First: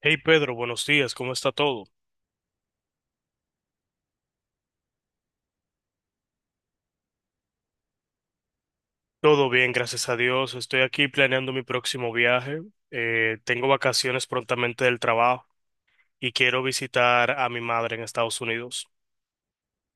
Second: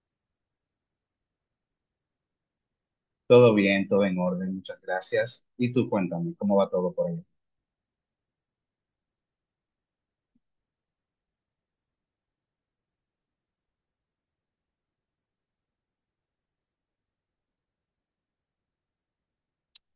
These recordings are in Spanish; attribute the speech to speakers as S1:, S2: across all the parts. S1: Hey Pedro, buenos días, ¿cómo está todo?
S2: Todo bien, todo en orden, muchas gracias. Y tú cuéntame, ¿cómo va todo por ahí?
S1: Todo bien, gracias a Dios. Estoy aquí planeando mi próximo viaje. Tengo vacaciones prontamente del trabajo y quiero visitar a mi madre en Estados Unidos.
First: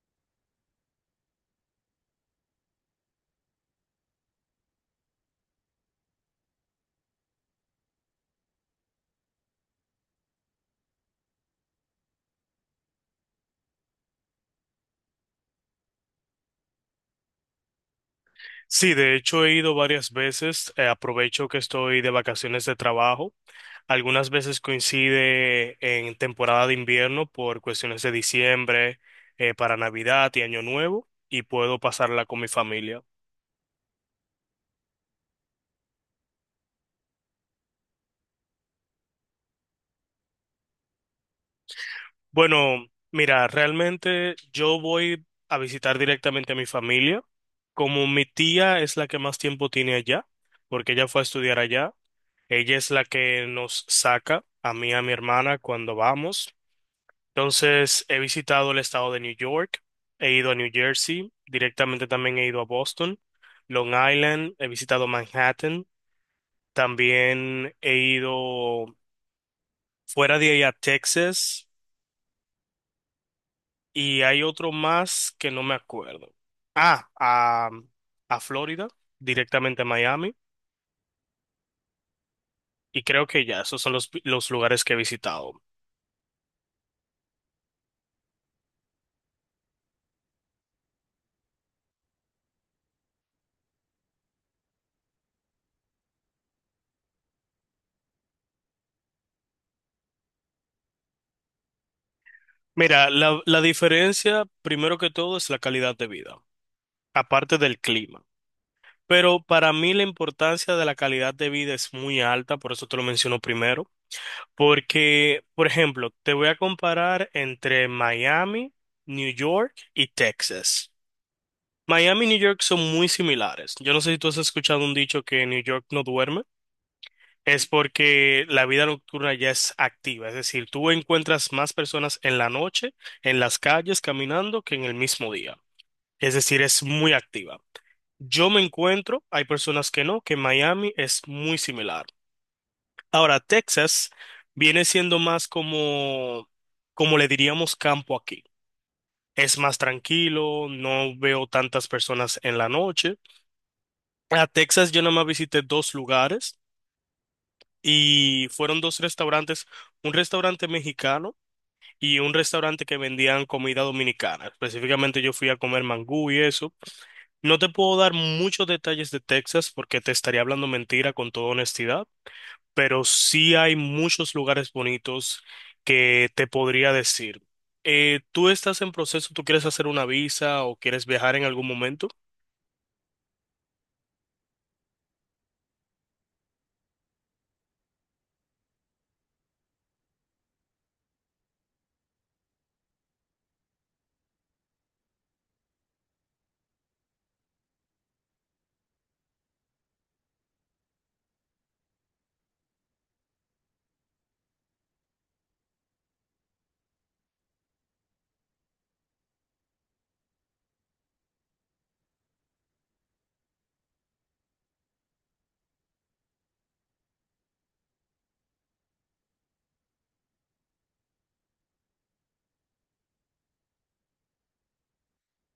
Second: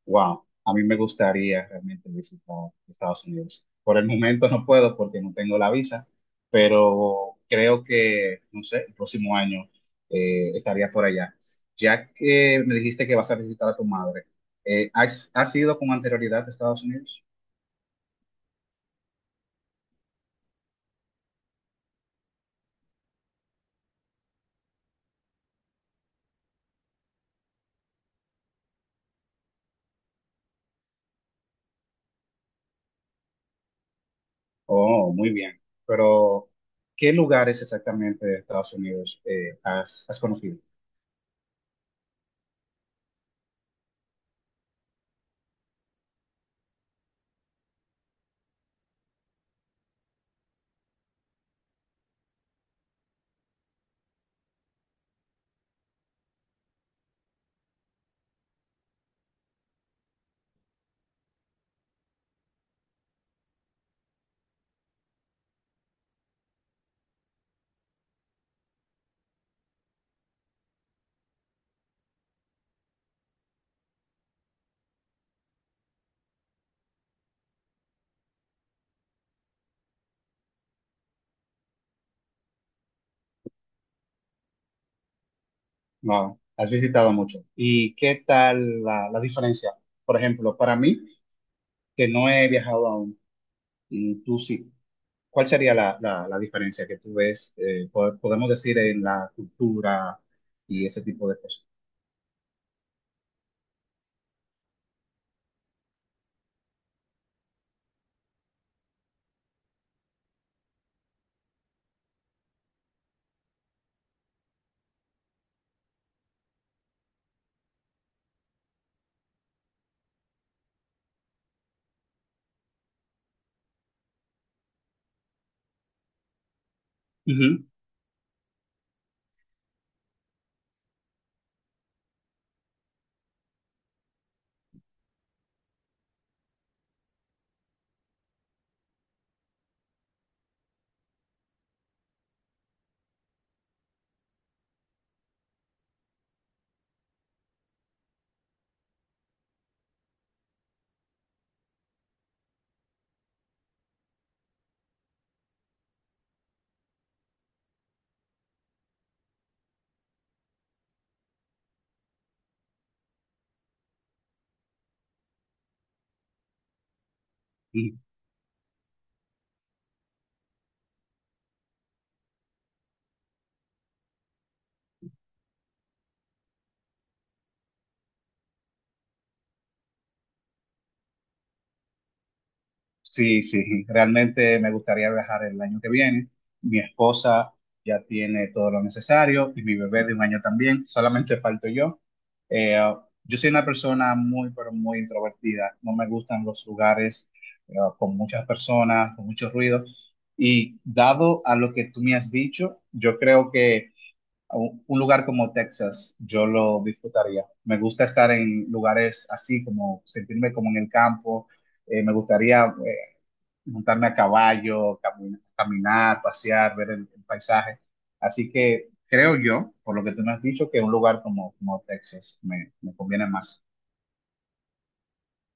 S2: Wow, a mí me gustaría realmente visitar Estados Unidos. Por el momento no puedo porque no tengo la visa, pero creo que, no sé, el próximo año estaría por allá. Ya que me dijiste que vas a visitar a tu madre, ¿has ido con anterioridad a Estados Unidos?
S1: Sí, de hecho he ido varias veces. Aprovecho que estoy de vacaciones de trabajo. Algunas veces coincide en temporada de invierno por cuestiones de diciembre, para Navidad y Año Nuevo y puedo pasarla con mi familia.
S2: Oh, muy bien. Pero, ¿qué lugares exactamente de Estados Unidos has conocido?
S1: Bueno, mira, realmente yo voy a visitar directamente a mi familia. Como mi tía es la que más tiempo tiene allá, porque ella fue a estudiar allá, ella es la que nos saca a mí y a mi hermana cuando vamos. Entonces, he visitado el estado de New York, he ido a New Jersey, directamente también he ido a Boston, Long Island, he visitado Manhattan, también he ido fuera de ahí a Texas. Y hay otro más que no me acuerdo. Ah, a Florida, directamente a Miami. Y creo que ya, esos son los lugares que he visitado.
S2: No, has visitado mucho. ¿Y qué tal la diferencia? Por ejemplo, para mí, que no he viajado aún, y tú sí, ¿cuál sería la diferencia que tú ves, podemos decir, en la cultura y ese tipo de cosas?
S1: Mira, la diferencia, primero que todo, es la calidad de vida, aparte del clima. Pero para mí la importancia de la calidad de vida es muy alta, por eso te lo menciono primero. Porque, por ejemplo, te voy a comparar entre Miami, New York y Texas. Miami y New York son muy similares. Yo no sé si tú has escuchado un dicho que New York no duerme.
S2: Ujú.
S1: Es porque la vida nocturna ya es activa. Es decir, tú encuentras más personas en la noche, en las calles, caminando, que en el mismo día. Es decir, es muy activa. Yo me encuentro, hay personas que no, que Miami es muy similar. Ahora, Texas viene siendo más como, como le diríamos campo aquí. Es más tranquilo, no veo tantas personas en la noche. A Texas yo nada más visité dos lugares y fueron dos restaurantes, un restaurante mexicano y un restaurante que vendían comida dominicana. Específicamente yo fui a comer mangú y eso. No te puedo dar muchos detalles de Texas porque te estaría hablando mentira con toda honestidad, pero sí hay muchos lugares bonitos que te podría decir. ¿Tú estás en proceso? ¿Tú quieres hacer una visa o quieres viajar en algún momento?
S2: Sí, sí, realmente me gustaría viajar el año que viene. Mi esposa ya tiene todo lo necesario y mi bebé de un año también, solamente falto yo. Eh, yo soy una persona muy, pero muy introvertida. No me gustan los lugares con muchas personas, con mucho ruido. Y dado a lo que tú me has dicho, yo creo que un lugar como Texas, yo lo disfrutaría. Me gusta estar en lugares así, como sentirme como en el campo. Me gustaría montarme a caballo, caminar, pasear, ver el paisaje. Así que creo yo, por lo que tú me has dicho, que un lugar como, como Texas me, me conviene más.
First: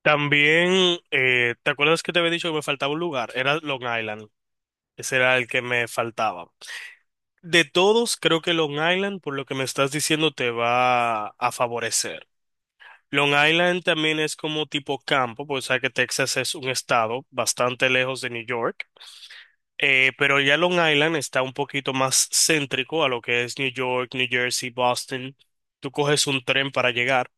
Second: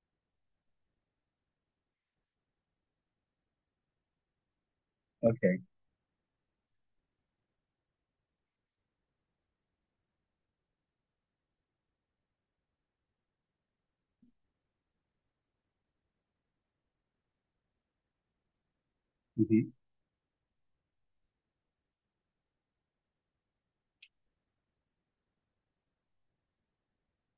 S1: También, ¿te acuerdas que te había dicho que me faltaba un lugar? Era Long Island. Ese era
S2: Ok,
S1: el que me faltaba. De todos, creo que Long Island, por lo que me estás diciendo, te va a favorecer. Long Island también es como tipo campo, porque sabes que Texas es un estado bastante lejos de New York.
S2: ujú,
S1: Pero ya Long Island está un poquito más céntrico a lo que es New York, New Jersey, Boston. Tú coges un tren para llegar.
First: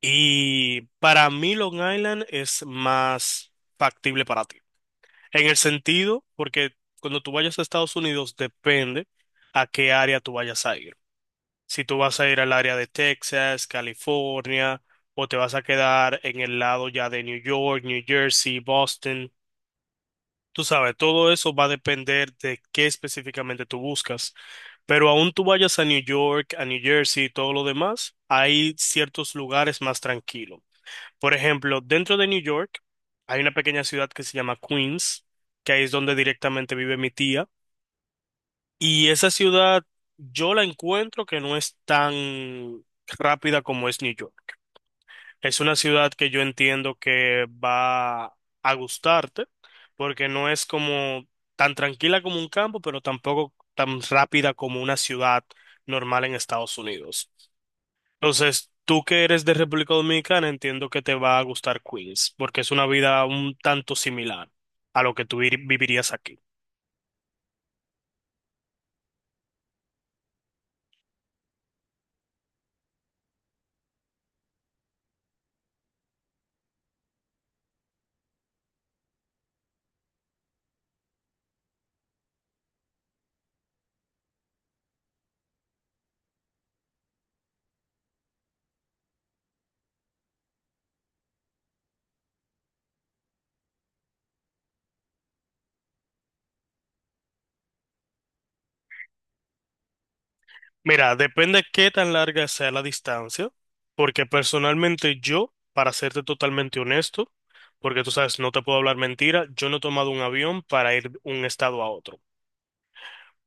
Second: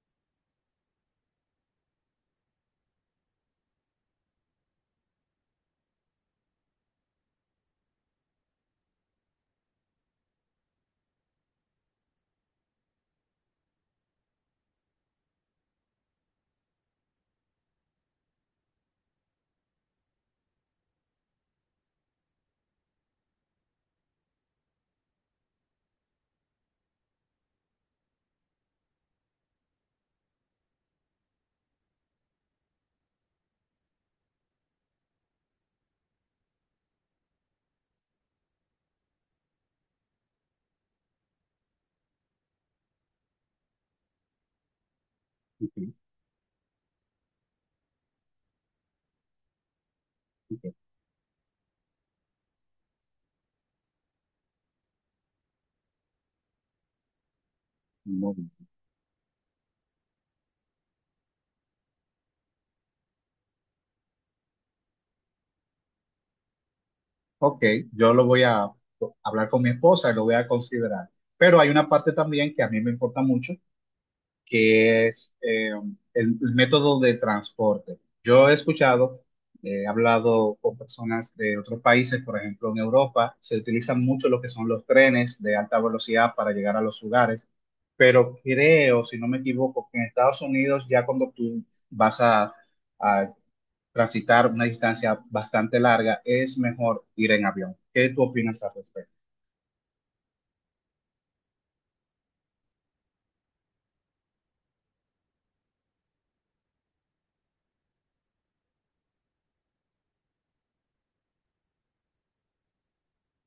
S1: Y para mí Long Island es más factible para ti. En el sentido, porque cuando tú vayas a Estados Unidos depende a qué área tú vayas a ir. Si tú vas a ir al área de Texas, California, o te vas a quedar en el lado ya de New York, New Jersey, Boston. Tú sabes, todo eso va a depender de qué específicamente tú buscas. Pero aún tú vayas a New York, a New Jersey y todo lo demás, hay ciertos lugares más tranquilos. Por ejemplo, dentro de New York hay una pequeña ciudad que se llama Queens, que ahí es donde directamente vive mi tía. Y esa ciudad yo la encuentro que no es tan rápida como es New York. Es una
S2: ujú,
S1: ciudad que yo entiendo que va a gustarte, porque no es
S2: ujú,
S1: como tan tranquila como un campo, pero tampoco tan rápida como una ciudad normal en Estados Unidos.
S2: muy bien.
S1: Entonces, tú que eres de República Dominicana, entiendo que te va a gustar Queens, porque es una vida un tanto similar a lo que tú vivirías aquí.
S2: Ok, yo lo voy a hablar con mi esposa y lo voy a considerar. Pero hay una parte también que a mí me importa mucho, que es el método de transporte. Yo he escuchado, he hablado con personas de otros países, por ejemplo, en Europa se utilizan mucho lo que son los trenes de alta velocidad para llegar a los lugares, pero creo, si no me equivoco, que en Estados Unidos ya cuando tú vas a transitar una distancia bastante larga, es mejor ir en avión. ¿Qué tú opinas al respecto?
S1: Mira, depende qué tan larga sea la distancia, porque personalmente yo, para serte totalmente honesto, porque tú sabes, no te puedo hablar mentira, yo no he tomado un avión para ir de un estado a otro.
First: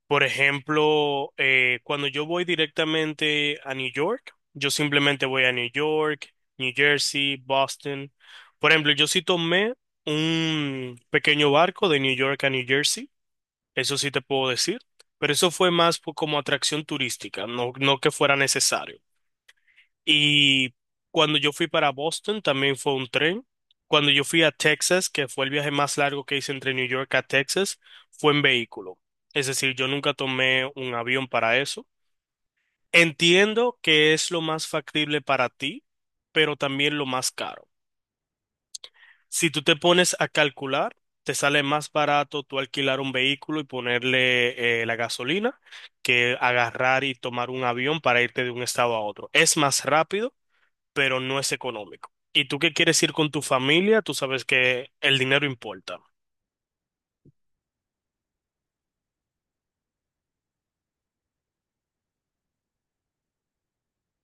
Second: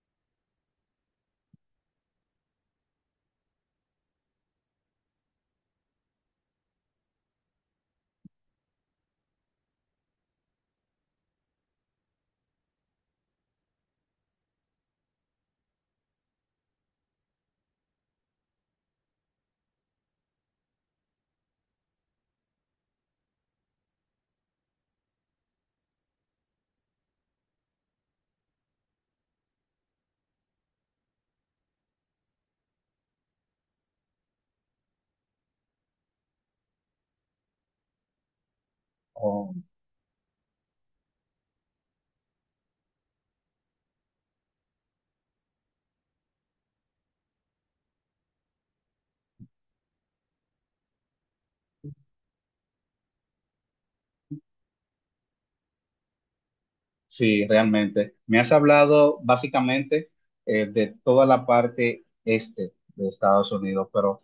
S1: Por ejemplo, cuando yo voy directamente a New York, yo simplemente voy a New York, New Jersey, Boston. Por ejemplo, yo sí tomé un pequeño barco de New York a New Jersey, eso sí te puedo decir, pero eso fue más como atracción turística, no, no que fuera necesario. Y cuando yo fui para Boston también fue un tren. Cuando yo fui a Texas, que fue el viaje más largo que hice entre New York a Texas, fue en vehículo. Es decir, yo nunca tomé un avión para eso. Entiendo que es lo más factible para ti, pero también lo más caro. Si
S2: O
S1: tú te pones a calcular, te sale más barato tú alquilar un vehículo y ponerle la gasolina que agarrar y tomar un avión para irte de un estado a otro. Es más rápido pero no es económico. Y tú que quieres ir con tu familia, tú sabes que el dinero importa.
S2: sí, realmente. Me has hablado básicamente de toda la parte este de Estados Unidos, pero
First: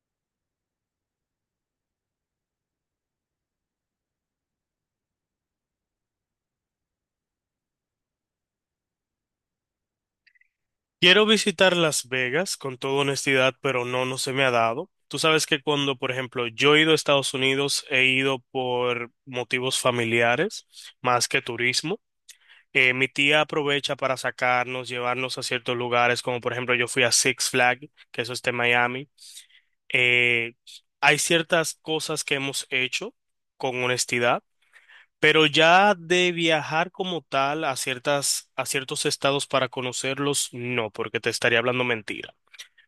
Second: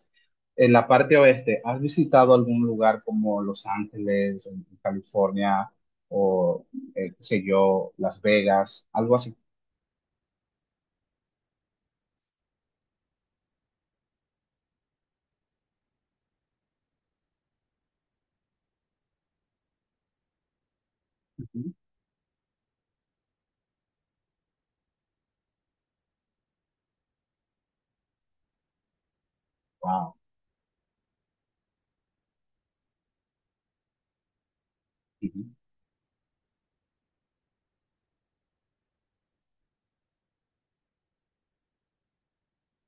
S2: en la parte oeste, ¿has visitado algún lugar como Los Ángeles, en California, o qué sé yo, Las Vegas, algo así?
S1: Quiero visitar Las Vegas con toda honestidad, pero no, no se me ha dado. Tú sabes que cuando, por ejemplo, yo he ido a Estados Unidos, he ido por motivos familiares más que turismo. Mi tía aprovecha para sacarnos, llevarnos a ciertos lugares, como por ejemplo yo fui a Six Flag, que eso está en Miami.
S2: Wow.
S1: Eh, Hay ciertas cosas que hemos hecho con honestidad, pero ya de viajar como tal a ciertas, a ciertos estados para conocerlos, no, porque te estaría hablando mentira.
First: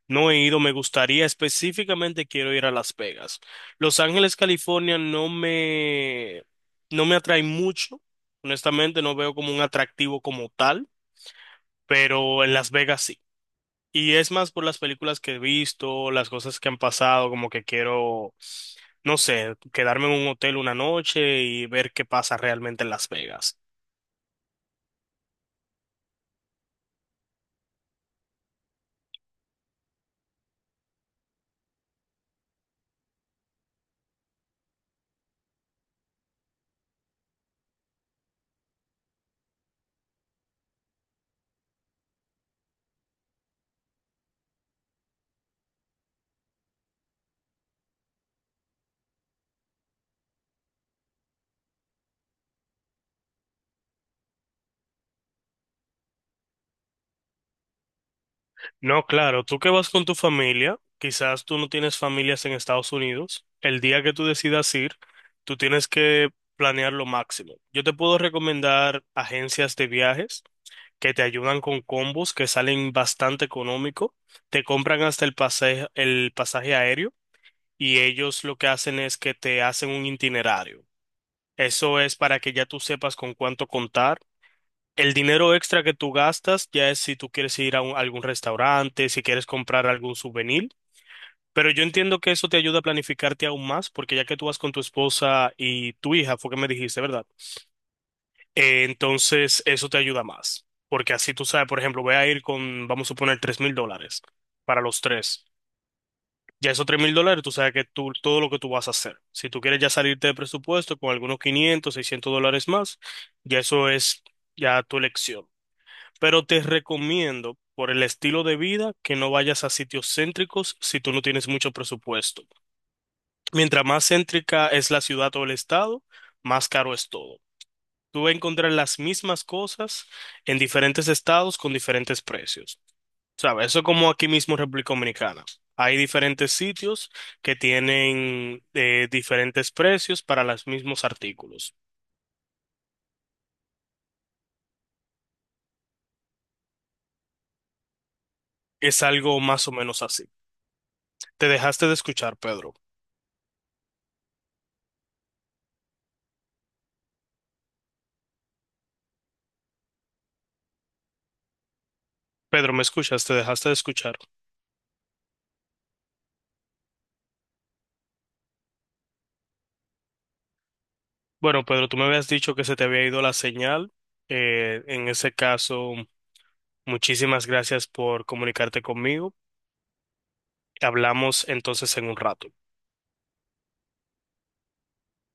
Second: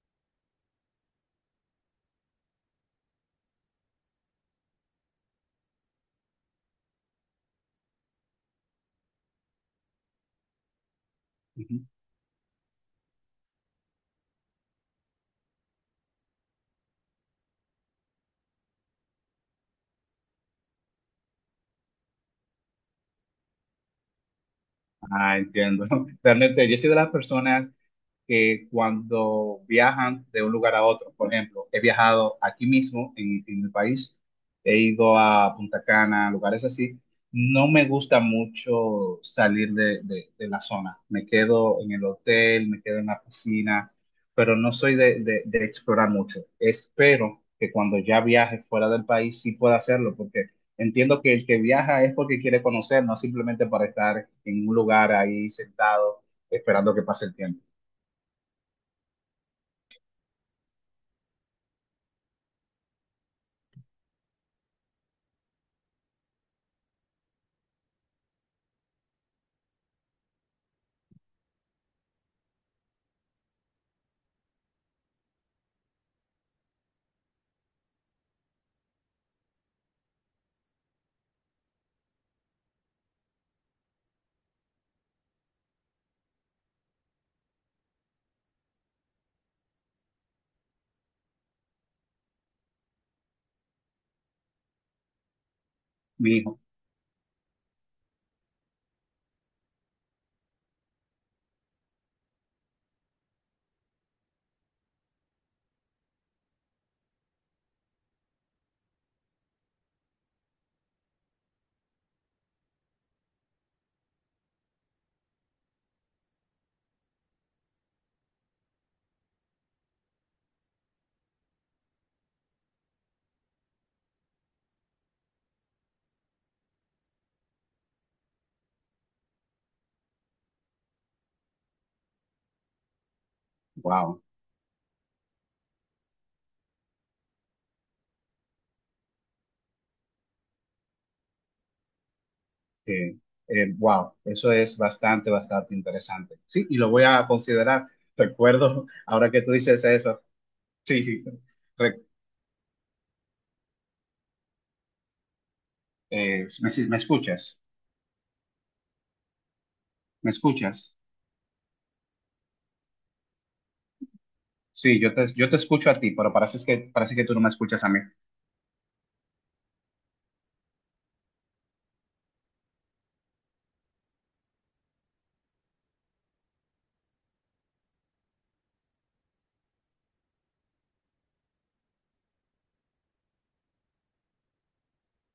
S1: No he ido, me gustaría, específicamente quiero ir a Las Vegas. Los Ángeles, California, no me, no me atrae mucho. Honestamente, no veo como un atractivo como tal pero en Las Vegas sí. Y es más por las películas que he visto, las cosas que han pasado, como que quiero, no sé, quedarme en un hotel una noche y ver qué pasa realmente en Las Vegas.
S2: Ah, entiendo. Realmente, yo soy de las personas que cuando viajan de un lugar a otro. Por ejemplo, he viajado aquí mismo en el país, he ido a Punta Cana, lugares así. No me gusta mucho salir de, de la zona. Me quedo en el hotel, me quedo en la piscina, pero no soy de, de explorar mucho. Espero que cuando ya viaje fuera del país sí pueda hacerlo, porque entiendo que el que viaja es porque quiere conocer, no simplemente para estar en un lugar ahí sentado esperando que pase el tiempo.
S1: No, claro, tú que vas con tu familia, quizás tú no tienes familias en Estados Unidos, el día que tú decidas ir, tú tienes que planear lo máximo. Yo te puedo recomendar agencias de viajes que te ayudan con combos que salen bastante económico, te compran hasta el pasaje aéreo y ellos lo que hacen es que te hacen un itinerario. Eso es para que ya tú sepas con cuánto contar el dinero extra que tú gastas ya es si tú quieres ir a, algún restaurante, si quieres comprar algún souvenir, pero yo entiendo que eso te ayuda a planificarte aún más, porque ya que tú vas con tu esposa y tu hija,
S2: Mi
S1: fue que me dijiste, ¿verdad? Entonces eso te ayuda más, porque así tú sabes, por ejemplo, voy a ir con, vamos a suponer, $3,000 para los tres. Ya esos $3,000, tú sabes que tú, todo lo que tú vas a hacer. Si tú quieres ya salirte de presupuesto con algunos $500, $600 más, ya eso es ya tu elección. Pero te recomiendo, por el estilo de vida, que no vayas a sitios céntricos si tú no tienes mucho presupuesto. Mientras más céntrica es la ciudad o el estado, más caro es todo. Tú vas a encontrar las mismas cosas en diferentes estados con diferentes precios. ¿Sabes? Eso es como
S2: wow,
S1: aquí mismo en República Dominicana. Hay diferentes sitios que tienen diferentes precios para los mismos artículos.
S2: eh, wow, eso es bastante, bastante interesante. Sí, y lo voy a considerar. Recuerdo,
S1: Es
S2: ahora
S1: algo
S2: que tú
S1: más o
S2: dices
S1: menos
S2: eso,
S1: así.
S2: sí,
S1: Te dejaste de
S2: re-
S1: escuchar, Pedro.
S2: me, me escuchas.
S1: Pedro, ¿me escuchas? Te dejaste de escuchar.
S2: Sí, yo te escucho a ti, pero parece que tú no me escuchas a mí.
S1: Bueno, Pedro, tú me habías dicho que se te había ido la señal. En ese caso, muchísimas gracias por comunicarte conmigo. Hablamos entonces en un rato.